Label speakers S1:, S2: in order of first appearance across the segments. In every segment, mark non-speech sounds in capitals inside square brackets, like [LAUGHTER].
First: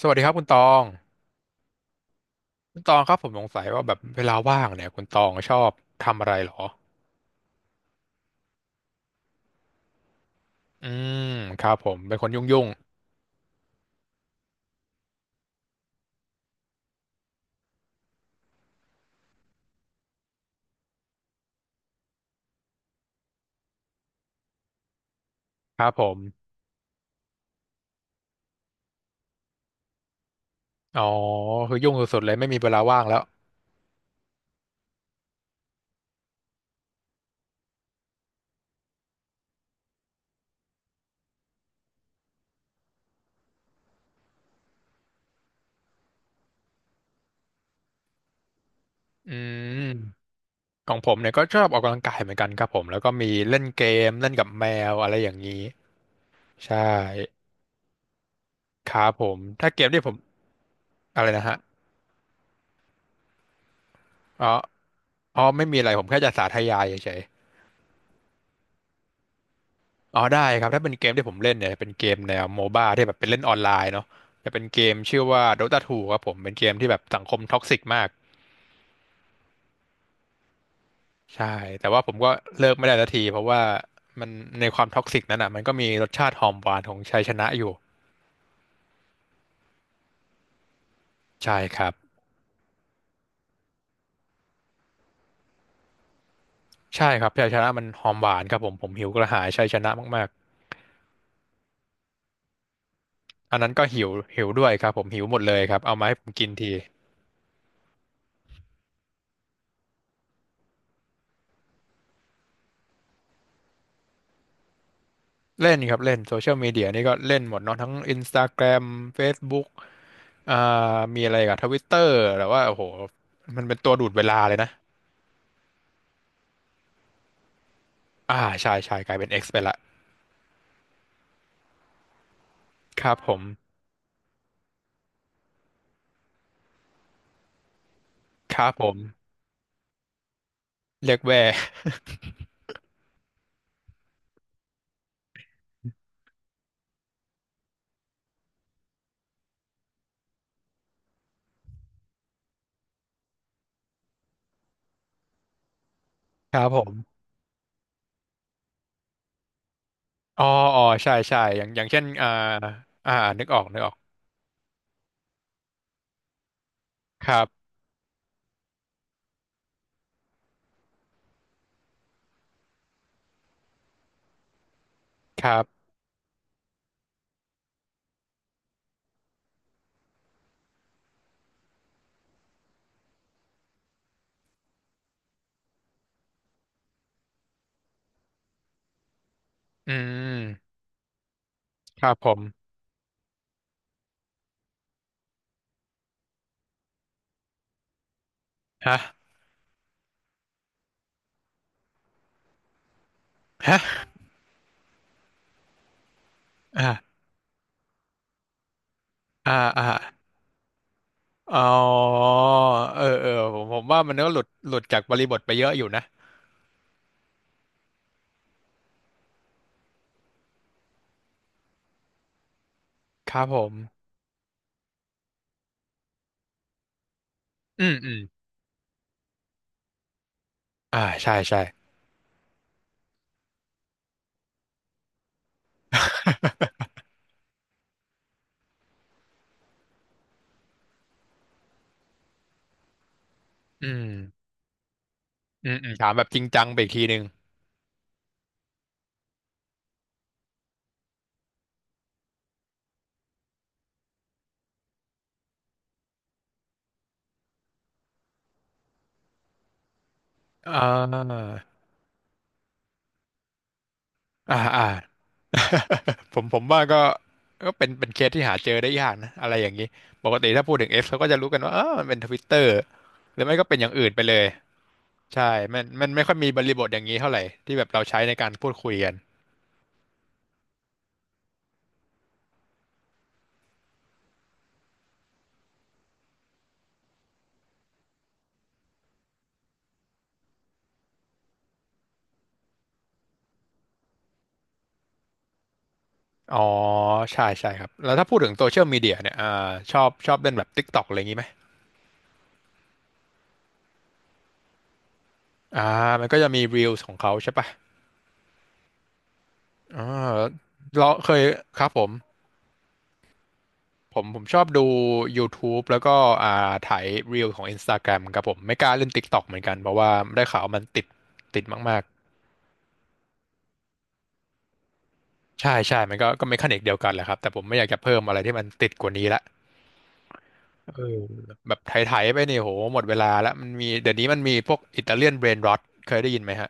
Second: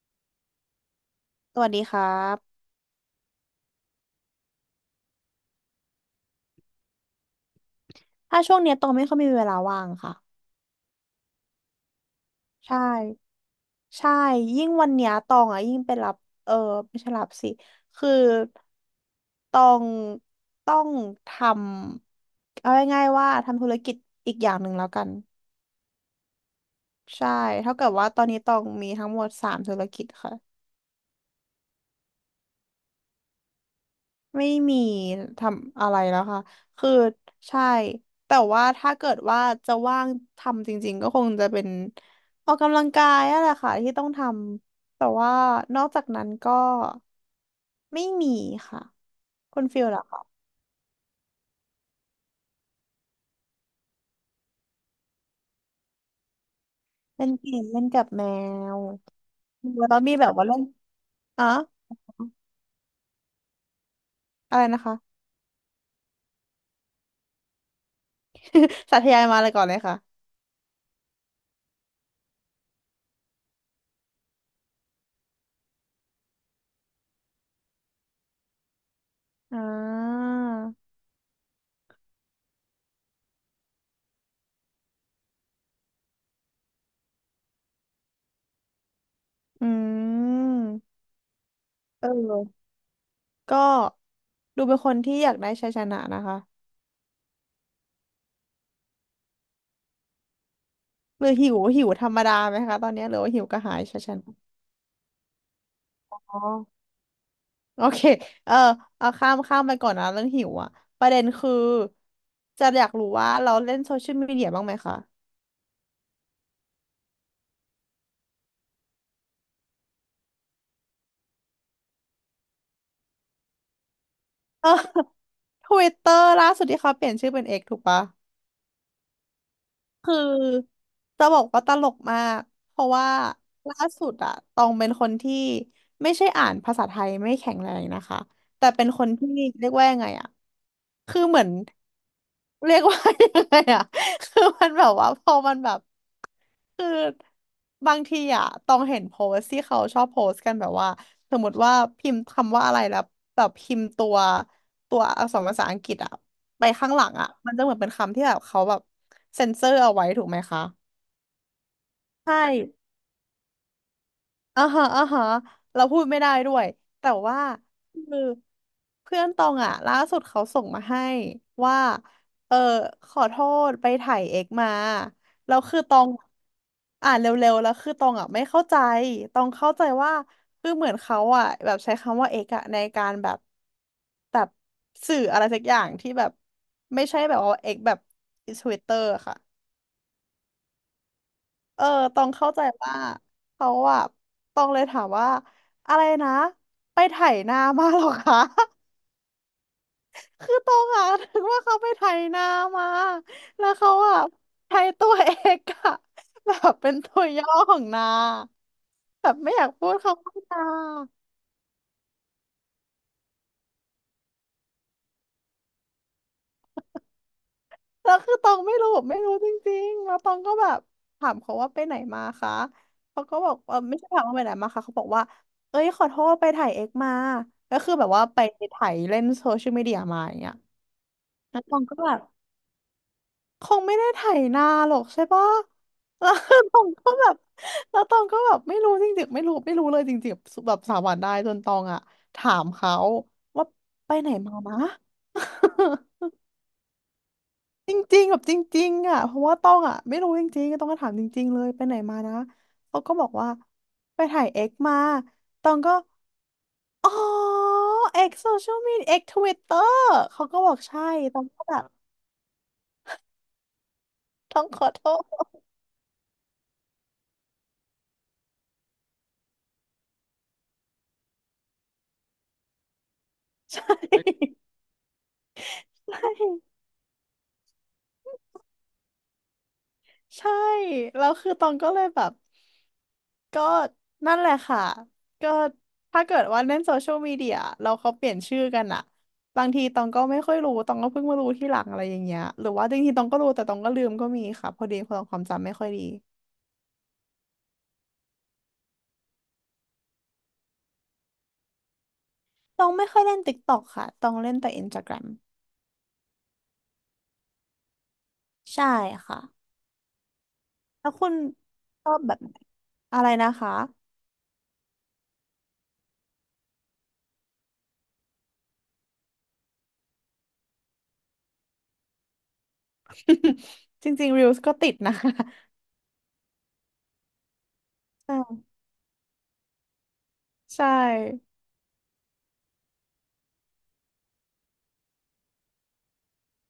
S1: สวัสดีครับคุณตอง
S2: สวัสดีครับ
S1: คุณตองครับผมสงสัยว่าแบบเวลาว่างเนี่ยคุณตองชอบทำอะไรเหรอ
S2: ถ้าช่วงเนี้ยตองไม่ค่อยมีเวลาว่างค่ะ
S1: อืมครับผมเป็นคนยุ่งยุ่ง
S2: ใช่ ใช่ ยิ่งวันเนี้ยตองอ่ะยิ่งไปรับ เออไม่ใช่รับสิ คือตองต้องทำ เอาง่ายๆว่าทำธุรกิจอีกอย่างหนึ่งแล้วกัน
S1: ครับผม
S2: ใช่ เท่ากับว่าตอนนี้ตองมีทั้งหมดสามธุรกิจค่ะ
S1: อ๋อคือยุ่งสุดๆเลยไม่มีเวลาว่างแล้ว
S2: ไม่มีทำอะไรแล้วค่ะคือใช่แต่ว่าถ้าเกิดว่าจะว่างทำจริงๆก็คงจะเป็นออกกำลังกายนั่นแหละค่ะที่ต้องทำแต่ว่านอกจากนั้นก็ไม่มีค่ะ
S1: อื
S2: คุณฟิลล่ะค่ะ
S1: มของผมเนี่ยก็ชอบออกกำลังกายเหมือนกันครับผมแล้วก็มีเล่นเกมเล่นกับแมวอะไรอย่างนี้ใช่
S2: เล่นเกมเล่นกับแมว
S1: ครับผมถ้าเกม
S2: แล้
S1: ที่
S2: ว
S1: ผ
S2: มี
S1: ม
S2: แบบว่าเล่น
S1: อะไร
S2: อ๋
S1: นะ
S2: อ
S1: ฮะอ๋อ
S2: อะไรนะคะ
S1: อ๋อไม่มีอะไรผมแค่จะสาธยายเฉย
S2: [LAUGHS] สาธยายมาเลยก่อนเลย
S1: อ๋อ
S2: ค่ะ
S1: ได้ครับถ้าเป็นเกมที่ผมเล่นเนี่ยเป็นเกมแนวโมบ้าที่แบบเป็นเล่นออนไลน์เนาะจะเป็นเกมชื่อว่า Dota 2ครับผมเป็นเกมที่แบบสังคมท็อกซิกมาก
S2: อ่า
S1: ใช่แต่ว่าผมก็เลิกไม่ได้สักทีเพราะว่ามันในความท็อกซิกนั้นอ่ะมันก็มีรสชาติหอมหวานของชัยชนะอยู่
S2: อืม
S1: ใช่ครับ
S2: เออก็ดูเป็นคนที่อยากได้ชัยชนะนะคะ
S1: ใช่ครับชัยชนะมันหอมหวานครับผมผมหิวกระหายชัยชนะมาก
S2: หรือหิวหิวธรรมดาไหมคะตอนนี้หรือว่าหิว
S1: ๆ
S2: ก
S1: อัน
S2: ระ
S1: นั้น
S2: หาย
S1: ก็หิว
S2: ชัน
S1: หิวด้วยครับผมหิวหมดเลยครับเอามาให้ผม
S2: ๆอ๋อ
S1: กินที
S2: โอเคเออเอาข้ามข้ามไปก่อนนะเรื่องหิวอ่ะประเด็นคือจะอยากรู้ว่าเราเล่นโซเชียลมีเดียบ้างไหมคะ
S1: เล่นครับเล่นโซเชียลมีเดียนี่ก็เล่นหมดเนาะทั้ง Instagram Facebook อ่ามีอะไรกับทวิตเตอร์แต่ว่าโอ้โหมันเป็นตัวดูดเวลาเลย
S2: เอ
S1: นะ
S2: อทวิตเตอร์ [LAUGHS] ล่าสุดที่เขาเปลี่ยนชื่อเป็นเอกถูกปะ
S1: อ่าใช่ใช่กลายเป็น X ไปละ
S2: คือจะบอกว่าตลกมากเพราะ
S1: ค
S2: ว่า
S1: รับผม
S2: ล่าสุดอะตองเป็นคนที่ไม่ใช่อ่านภาษาไทยไม่แข็งแรงนะคะ
S1: ค
S2: แต่
S1: รับผ
S2: เป็น
S1: ม
S2: คนที่เรียกว่ายังไงอะ
S1: เรีย
S2: คื
S1: ก
S2: อเห
S1: แว่
S2: มือน
S1: [LAUGHS]
S2: เรียกว่ายังไงอ่ะ [LAUGHS] คือมันแบบว่าพอมันแบบคือบางทีอ่ะต้องเห็นโพสต์ที่เขาชอบโพสต์กันแบบว่าสมมติว่าพิมพ์คำว่าอะไรแล้วแบบพิมพ์ตัวอักษรภาษาอังกฤษอ่ะ
S1: ครั
S2: ไป
S1: บผ
S2: ข้างหลัง
S1: ม
S2: อ่ะมันจะเหมือนเป็นคำที่แบบเขาแบบเซ็นเซอร์เอาไว้ถูกไหม
S1: อ๋อ
S2: คะ
S1: อ๋อใช่ใช่อย่างเช่นอ่า
S2: ใช่
S1: อ่านึกออกนึกออก
S2: อ่าฮะอ่าฮะเราพูดไม่ได้ด้วยแต่
S1: ค
S2: ว่า
S1: รับ
S2: คือเพื่อนตองอ่ะล่าสุดเขาส่งมาให้ว่าเออขอโทษไปถ่ายเอกมา
S1: ค
S2: แล้
S1: รั
S2: วคือ
S1: บ
S2: ตองอ่านเร็วๆแล้วคือตองอ่ะไม่เข้าใจตองเข้าใจว่าคือเหมือนเขาอ่ะแบบใช้คำว่าเอกอะในการแบบแบบสื่ออะไรสักอย่างที่แบบไม่ใช่แบบว่าเอกแบบทวิตเตอร์ค่ะ
S1: อืม
S2: เออ
S1: ครับ
S2: ตอ
S1: ผ
S2: ง
S1: ม
S2: เข้าใจว่าเขาอะตองเลยถามว่าอะไรนะไปไถนามาเหรอคะ
S1: ฮะ
S2: [LAUGHS] คือตองอะถึงว่าเขาไปไถนามา แล้วเขา
S1: ฮะ
S2: อะใช้ตัวเอกอะ [LAUGHS] แบบเป็น
S1: อ่า
S2: ตัวย่อของนาแบบไม่
S1: อ่า
S2: อยาก
S1: อ่า
S2: พูดคำว่านา
S1: อ๋อเออเออผมว่ามันก็หลุดจากบริบทไปเยอะอยู่นะ
S2: แล้วคือตองไม่รู้ไม่รู้จริงๆ แล้วตองก็แบบถามเขาว่าไปไหนมาคะเขา
S1: ค
S2: ก็
S1: รับ
S2: บอ
S1: ผ
S2: ก
S1: ม
S2: ไม่ใช่ถามว่าไปไหนมาคะเขาบอกว่าเอ้ยขอโทษไปถ่ายเอ็กมาก็
S1: อื
S2: คือ
S1: ม
S2: แบ
S1: อื
S2: บ
S1: ม
S2: ว่าไปถ่ายเล่นโซเชียลมีเดียมาอย่างเงี้ย
S1: อ่าใช่
S2: แล้
S1: ใช่
S2: วตองก็แบบคงไม่ได้ถ่ายนานหรอกใช่ปะแล้วตอง
S1: [LAUGHS]
S2: ก็แบบแล้วตองก็แบบไม่รู้จริงๆไม่รู้ไม่รู้เลยจริงๆแบบสามวันได้จนตองอะถามเขาว่า
S1: อืม
S2: ไปไหนมานะ
S1: อืมอืมถามแบ
S2: [LAUGHS]
S1: บจริงจังไปอีกทีหนึ่ง
S2: จริงๆแบบจริงๆอ่ะเพราะว่าต้องอ่ะไม่รู้จริงๆต้องก็ถามจริงๆ เลยไปไหนมานะ เขาก็บอกว่าไปถ่ายเอ็กมาตองก็อ๋อเอ็กโซเชียลมีเอ็กทวิตเตอร์เขาก็บอ
S1: อ่
S2: กใช่ตอ
S1: า
S2: งก็แบบต้
S1: อ่า
S2: องข
S1: อ่า
S2: อโทษ
S1: [LAUGHS] ผมว่าก็เป็นเคสที่หาเจอได้ยากนะอะไรอย่างนี้ปกติถ้าพูดถึง X เขาก็จะรู้กันว่าเออมันเป็นทวิตเตอร์หรือไม่ก็
S2: [LAUGHS]
S1: เป็นอย่าง
S2: ใช่
S1: อื่นไป
S2: [LAUGHS]
S1: เลยใช่มันไม่
S2: ใช
S1: ค่อยมีบริ
S2: ่
S1: บทอย่างนี้เท่าไหร่ที่แบบเราใช้ในการพูดคุยกัน
S2: ใช่แล้วคือตองก็เลยแบบก็นั่นแหละค่ะก็ถ้าเกิดว่าเล่นโซเชียลมีเดียเราเขาเปลี่ยนชื่อกันอะบางทีตองก็ไม่ค่อยรู้ตองก็เพิ่งมารู้ที่หลังอะไรอย่างเงี้ยหรือว่าจริงๆตองก็รู้แต่ตองก็ลืมก็มีค่ะพอดีพอตองความจำไม่ค่อยดี
S1: อ๋อใช่ใช่ครับแล้วถ้าพูดถึงโซเชียลมีเดียเนี่ยชอบเล่นแบบ TikTok อะไรอย่างนี้ไหม
S2: ตองไม่ค่อยเล่นติ๊กต็อกค่ะตองเล่นแต่อินสตาแกรม
S1: อ่ามันก็จะมี Reels ของเขาใช่ปะ
S2: ใช่ค่ะ
S1: อ่า
S2: แล้
S1: เรา
S2: วคุ
S1: เค
S2: ณ
S1: ยครับผ
S2: ช
S1: ม
S2: อบแบบไหนอะไรนะคะ
S1: ผมผมชอบดู YouTube แล้วก็อ่าถ่ายรีลของ Instagram ครับผมไม่กล้าเล่น TikTok เหมือนกันเพราะว่าได้ข่าวมันติดมาก
S2: [LAUGHS] จริงๆ Reels ก็ติดนะคะ
S1: ๆใช่ใช่มันก็เมคานิกเดียวกันแหละครับแต่ผมไม่อยากจะเพิ่ม
S2: [LAUGHS]
S1: อะไรที่มัน
S2: ใช่
S1: ติดกว่านี้ละ
S2: ใช
S1: เออ
S2: ่
S1: แบบไถๆไปเนี่ยโหหมดเวลาแล้วมันมีเดี๋ยวนี้มันมีพวกอิตาเลียนเบรนรอทเคยได้ยินไหมฮะ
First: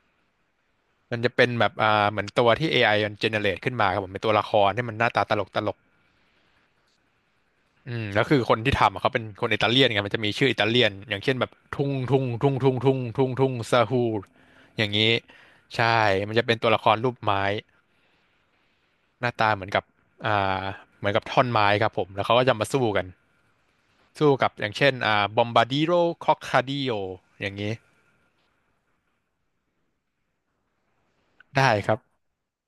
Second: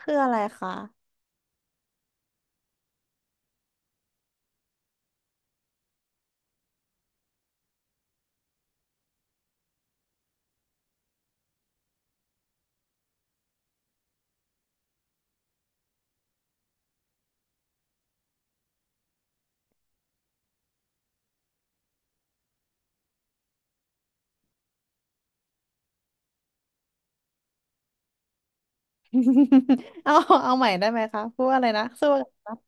S2: คืออะไรคะ
S1: มันจะเป็นแบบเหมือนตัวที่AIมันเจเนเรตขึ้นมาครับผมเป็นตัวละครที่มันหน้าตาตลกตลก อืมแล้วคือคนที่ทำอะเขาเป็นคนอิตาเลียนไงมันจะมีชื่ออิตาเลียนอย่างเช่นแบบทุ่งทุ่งทุ่งทุ่งทุ่งทุ่งทุ่งซาฮูอย่างนี้ใช่มันจะเป็นตัวละครรูปไม้หน้าตาเหมือนกับอ่าเหมือนกับท่อนไม้ครับผมแล้วเขาก็จะมาสู้กันสู้กับอย่างเช่นบอมบาดิโรครอคคาดิโออย่างนี้
S2: [LAUGHS] เอาเอาใหม่ได้ไหมคะพูดอะไร
S1: ได้
S2: นะ
S1: ครับ
S2: สู้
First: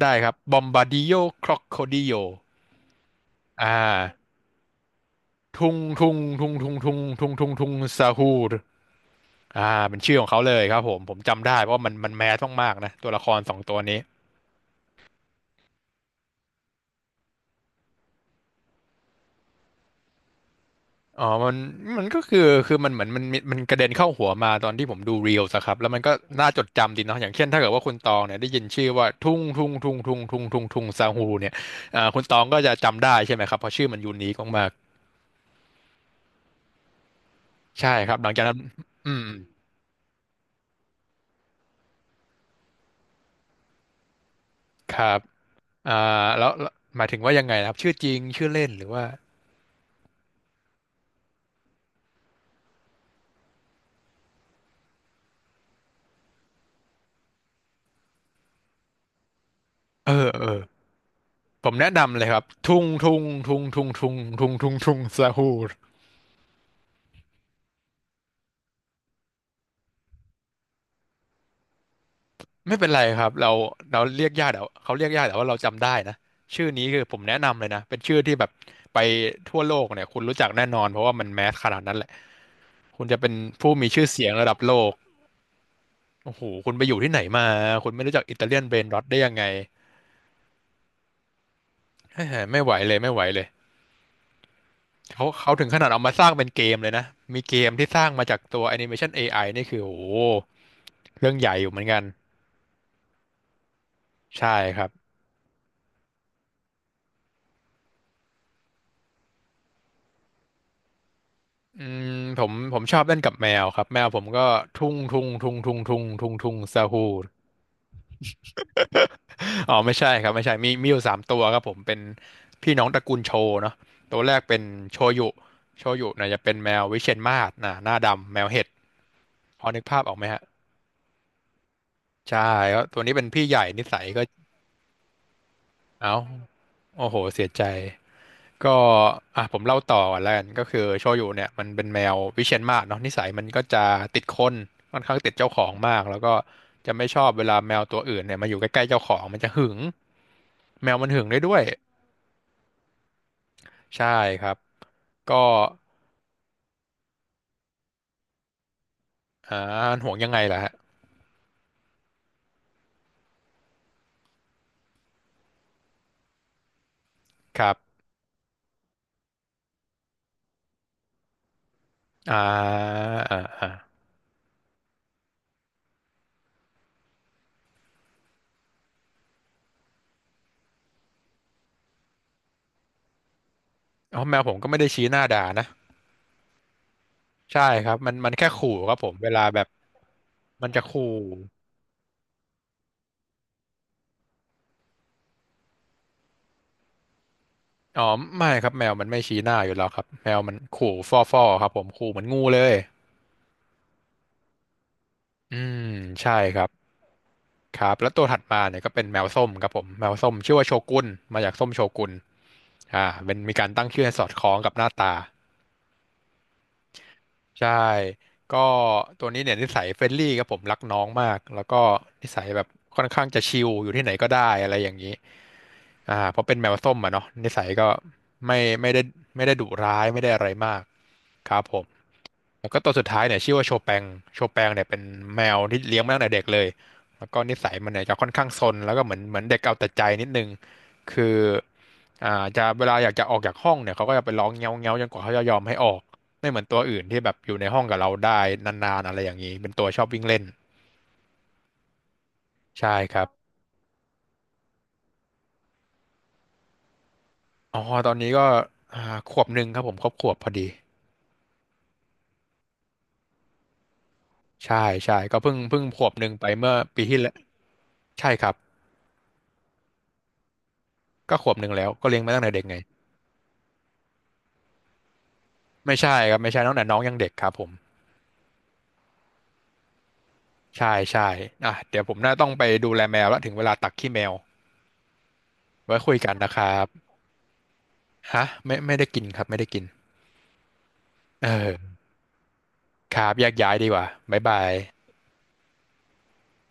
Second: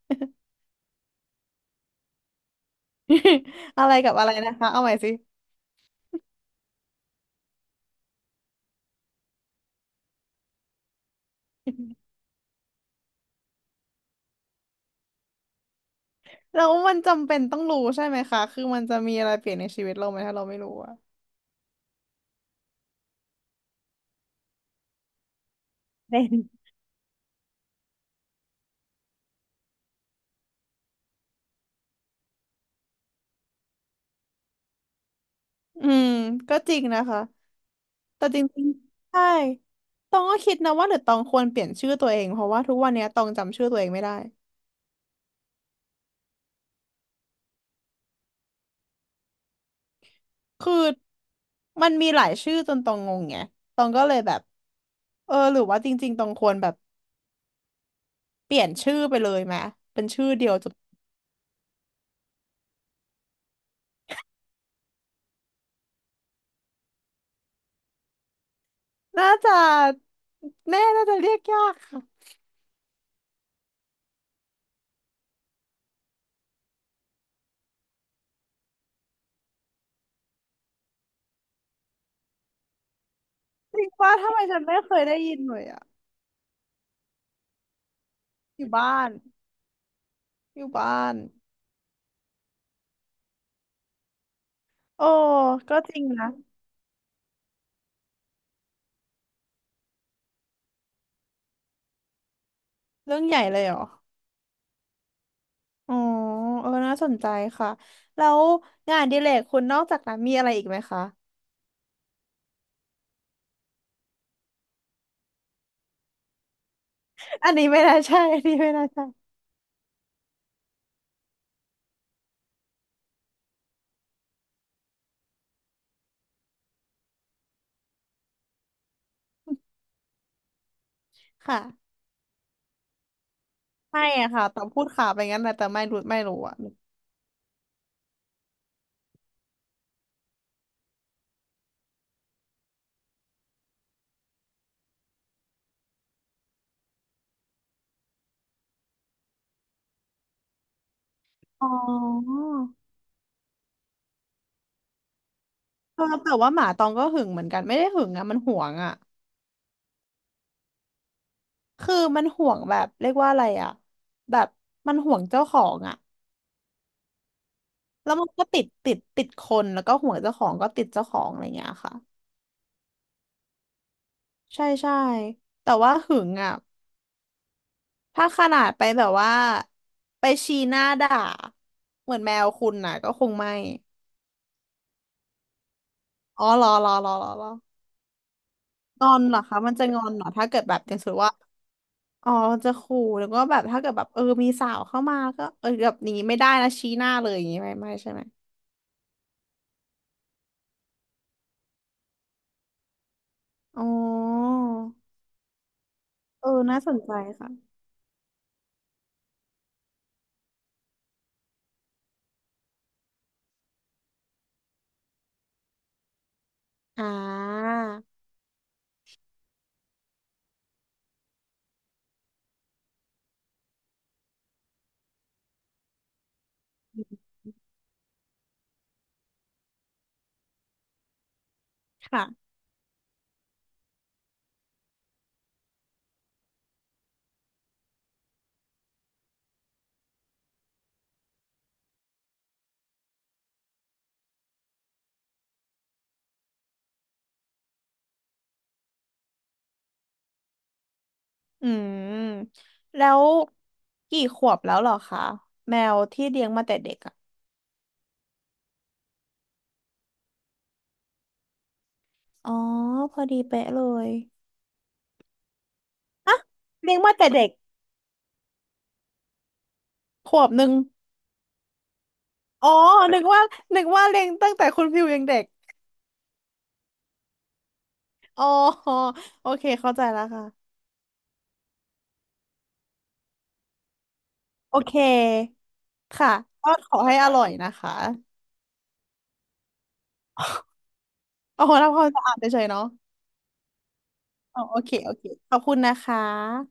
S1: ได้ครับบอมบาดิโอครอคโคดิโออ่า
S2: [LAUGHS] อะไรกับอะไรนะคะเอาใหม่สิ [LAUGHS]
S1: ทุ่งทุ่งทุ่งทุ่งทุ่งทุ่งทุ่งทุ่งซาฮู อ่าเป็นชื่อของเขาเลยครับผมจำได้เพราะว่ามันแมสมากๆนะตัวละครสองตัวนี้
S2: แล้วมันจำเป็นต้องรู้ใช่ไหมคะคือมันจะมีอะไรเปลี่ยนในชีวิตเราไหมถ้าเราไม่รู้อะ
S1: อ๋อมันก็คือมันเหมือนมันกระเด็นเข้าหัวมาตอนที่ผมดูเรียลสครับแล้วมันก็
S2: เป็น
S1: น่าจดจำดีเนาะอย่างเช่นถ้าเกิดว่าคุณตองเนี่ยได้ยินชื่อว่าทุ่งทุ่งทุ่งทุ่งทุ่งทุ่งทุ่งซาฮูเนี่ยคุณตองก็จะจำได้ใช่ไหมครับเพราะชื่อมันยูนิคมาก
S2: อืมก็จริงนะคะ
S1: ๆใช่ครับ
S2: แต่
S1: หลัง
S2: จ
S1: จากนั้น
S2: ริงๆ
S1: อื
S2: ใช่
S1: ม
S2: ตองก็คิดนะว่าหรือตองควรเปลี่ยนชื่อตัวเองเพราะว่าทุกวันเนี้ยตองจำชื่อตัวเองไม่ได้
S1: ครับอ่าแล้วหมายถึงว่ายังไงนะครับชื่อจริงชื่อเล่นหรือว่า
S2: คือมันมีหลายชื่อจนตองงงไงตองก็เลยแบบหรือว่าจริงๆตองควรแบบเปลี่ยนชื่อไปเลยไหมเป็น
S1: เอ
S2: ชื่อ
S1: อเอ
S2: เดี
S1: อ
S2: ยว
S1: ผมแนะนำเลยครับทุงทุงทุงทุงทุงทุงทุงทุงซาฮูร
S2: น่าจะแม่น่าจะเรียกยากค่ะ
S1: ไม่เป็นไรครับเราเรียกยากแต่ว่าเขาเรียกยากแต่ว่าเราจำได้นะชื่อนี้คือผมแนะนำเลยนะเป็นชื่อที่แบบไปทั่วโลกเนี่ยคุณรู้จักแน่นอนเพราะว่ามันแมสขนาดนั้นแหละคุณจะเป็นผู้
S2: จริ
S1: มี
S2: ง
S1: ชื่อ
S2: ว่า
S1: เสีย
S2: ทำ
S1: ง
S2: ไม
S1: ระดับ
S2: ฉัน
S1: โล
S2: ไม่เค
S1: ก
S2: ยได้ยินเลยอ่ะ
S1: โอ้โหคุณไปอยู่ที่ไหนมาคุณไม่รู้จักอิตาเลีย
S2: อ
S1: น
S2: ยู่
S1: เบรน
S2: บ้า
S1: ร็อต
S2: น
S1: ได้ยังไง
S2: อยู่บ้าน
S1: เฮ้ยไม่ไหวเลยไม่ไหวเลย
S2: โอ้
S1: เขาถึง
S2: ก็
S1: ขนาด
S2: จ
S1: เอา
S2: ริง
S1: มาส
S2: นะ
S1: ร้างเป็นเกมเลยนะมีเกมที่สร้างมาจากตัวแอนิเมชันเอไอนี่คือโอ้โหเรื่องใหญ่อยู่เหมือนกัน
S2: เรื่องใหญ่เลยเหรอ
S1: ใช่ครับ
S2: อ๋อน่าสนใจค่ะแล้วงานอดิเรกคุณนอกจากนั้นมีอะไรอีกไหมคะ
S1: อืมผมชอบเล่นกับแมวครับแมวผมก็ทุ่งทุ่งทุ่งทุ่งทุ่งทุ่งทุ่งซาฮู
S2: [LAUGHS] อันนี้ไม่น่าใช่อันนี้ไม่น่าใช่
S1: อ๋อไม่ใช่ครับไม่ใช่มีอยู่สามตัวครับผมเป็นพี่น้องตระกูลโชเนาะตัวแรกเป็นโชยุโชยุเนี่ยจะเป็นแมววิเชียรมาศนะหน้าดำแมวเห็ดพอนึกภาพออกไหมฮะ
S2: ค่ะ
S1: ใช่แล้วตัวนี้เป็นพี่ใหญ่นิสั
S2: ไม่
S1: ยก็
S2: อะค่ะตองพูดข่าวไปงั้นแหละแต่ไม่รู้
S1: เอ้า
S2: ไม่รู้อะ
S1: โอ้โหเสียใจ ก็อ่ะผมเล่าต่อก่อนแล้วกันก็คือโชยุเนี่ยมันเป็นแมววิเชียรมาศเนาะนิสัยมันก็จะติดคนค่อนข้างติดเจ้าของมากแล้วก็จะไม่ชอบเวลาแมวตัวอื่นเนี่ยมาอยู่ใกล้ๆเจ้าของมันจะหึงแมวมันหึงได้ด้วย
S2: อ๋อ
S1: ใช่ครับก็
S2: แต่ว่าหมาตองก็หึงเหมือนกันไม่ได้หึงอะมันหวงอะ
S1: อ่าห่วงยังไงล่ะฮะ
S2: คือมันห่วงแบบเรียกว่าอะไรอ่ะแบบมันห่วงเจ้าของอ่ะ
S1: ครับ
S2: แล้วมันก็ติดติดติดคนแล้วก็ห่วงเจ้าของก็ติดเจ้าของอะไรเงี้ยค่ะ
S1: อ่าอ่าอ่า
S2: ใช่ใช่แต่ว่าหึงอ่ะถ้าขนาดไปแบบว่าไปชี้หน้าด่าเหมือนแมวคุณน่ะก็คงไม่
S1: อ๋อแมวผมก็ไม่ได้ชี้หน้าด่านะ
S2: อ๋อรอรอรอรอรอ
S1: ใช่ครับมันแค่ขู่ครับ
S2: ง
S1: ผ
S2: อ
S1: ม
S2: น
S1: เว
S2: เหร
S1: ลา
S2: อ
S1: แบ
S2: คะ
S1: บ
S2: มันจะงอนเหรอถ้าเกิด
S1: มัน
S2: แบ
S1: จะ
S2: บอย่าง
S1: ขู่
S2: สมมติว่าอ๋อจะขู่แล้วก็แบบถ้าเกิดแบบมีสาวเข้ามาก็แบบนี้ไม่ได้นะชี้หน้าเลยอย่างงี้ไม่ไม่
S1: อ๋อ
S2: ใช่ไหม
S1: ไม่ครับแมวมันไม่ชี้หน้าอยู่แล้วครับแมวมันขู่ฟ่อๆครับผมขู่เหมือนงูเลย
S2: อ๋อ
S1: อืมใช่ครับ
S2: น่าสนใจค่ะ
S1: ครับแล้วตัวถัดมาเนี่ยก็เป็นแมวส้มครับผมแมวส้มชื่อว่าโชกุนมาจากส้มโชกุนอ่าเป็นมีการตั้งชื่อให้สอดคล้องกับหน้าตา
S2: อ่
S1: ใช่
S2: า
S1: ก็ตัวนี้เนี่ยนิสัยเฟรนลี่ครับผมรักน้องมากแล้วก็นิสัยแบบค่อนข้างจะชิลอยู่ที่ไหนก็ได้อะไรอย่างนี้อ่าเพราะเป็นแมวส้มอ่ะเนาะนิสัยก็ไม่ไม่ได้ไม่ได้ดุร้ายไม่ได้อะไรมากครับผม
S2: ค่ะ
S1: แล้วก็ตัวสุดท้ายเนี่ยชื่อว่าโชแปงโชแปงเนี่ยเป็นแมวที่เลี้ยงมาตั้งแต่เด็กเลยแล้วก็นิสัยมันเนี่ยจะค่อนข้างซนแล้วก็เหมือนเด็กเอาแต่ใจนิดนึง คืออ่าจะเวลาอยากจะออกจากห้องเนี่ยเขาก็จะไปร้องเงี้ยวเงี้ยวจนกว่าเขาจะยอมให้ออกไม่เหมือนตัวอื่นที่แบบอยู่ในห้องกับเราได้นานๆอะไรอย่างนี้เป็นตัวชอบวิ่งเล่น
S2: อืม
S1: ใช่
S2: แล้
S1: ค
S2: ว
S1: รับ
S2: กี่ขวบแล้วเหรอคะแมวที่เลี้ยงมาแต่เด็กอ่ะ
S1: อ๋อตอนนี้ก็อ่าขวบหนึ่งครับผมครบขวบพอดี
S2: อ๋อพอดีเป๊ะเลย
S1: ใช่ใช่ก็เพิ่งขวบหนึ่งไปเมื่อ
S2: เลี้ยง
S1: ปี
S2: มา
S1: ที่
S2: แต่
S1: แล้ว
S2: เด็ก
S1: ใช่ครับ
S2: ขวบหนึ่ง
S1: ก็ขวบหนึ่งแล้วก็เลี้ยงมาตั้งแต่เด็ก
S2: อ๋อ
S1: ไง
S2: นึกว่านึกว่าเลี้ยงตั้งแต่คุณพิวยังเด็ก
S1: ไม่ใช่ครับไม่ใช่ตั้งแต่น้องยังเด็กครับผม
S2: อ๋อโอเคเข้าใจแล้วค่ะ
S1: ใช่ใช่อ่ะเดี๋ยวผมน่าต้องไปดูแลแมวแล้วถึงเวลาตักขี้แมว
S2: โอเค
S1: ไว้คุย
S2: ค่ะ
S1: กันนะค
S2: ก็
S1: รับ
S2: ขอให้อร่อยนะคะ
S1: ฮะไม่ได้กินครับไม่ได้กินเ
S2: โอ้โหทำ
S1: ออ
S2: ความสะอาดเฉยๆเนาะ
S1: ครับแยกย้ายดีกว่าบ๊าย
S2: อ๋
S1: บา
S2: อ
S1: ย
S2: โอเคโอเคขอบคุณนะคะ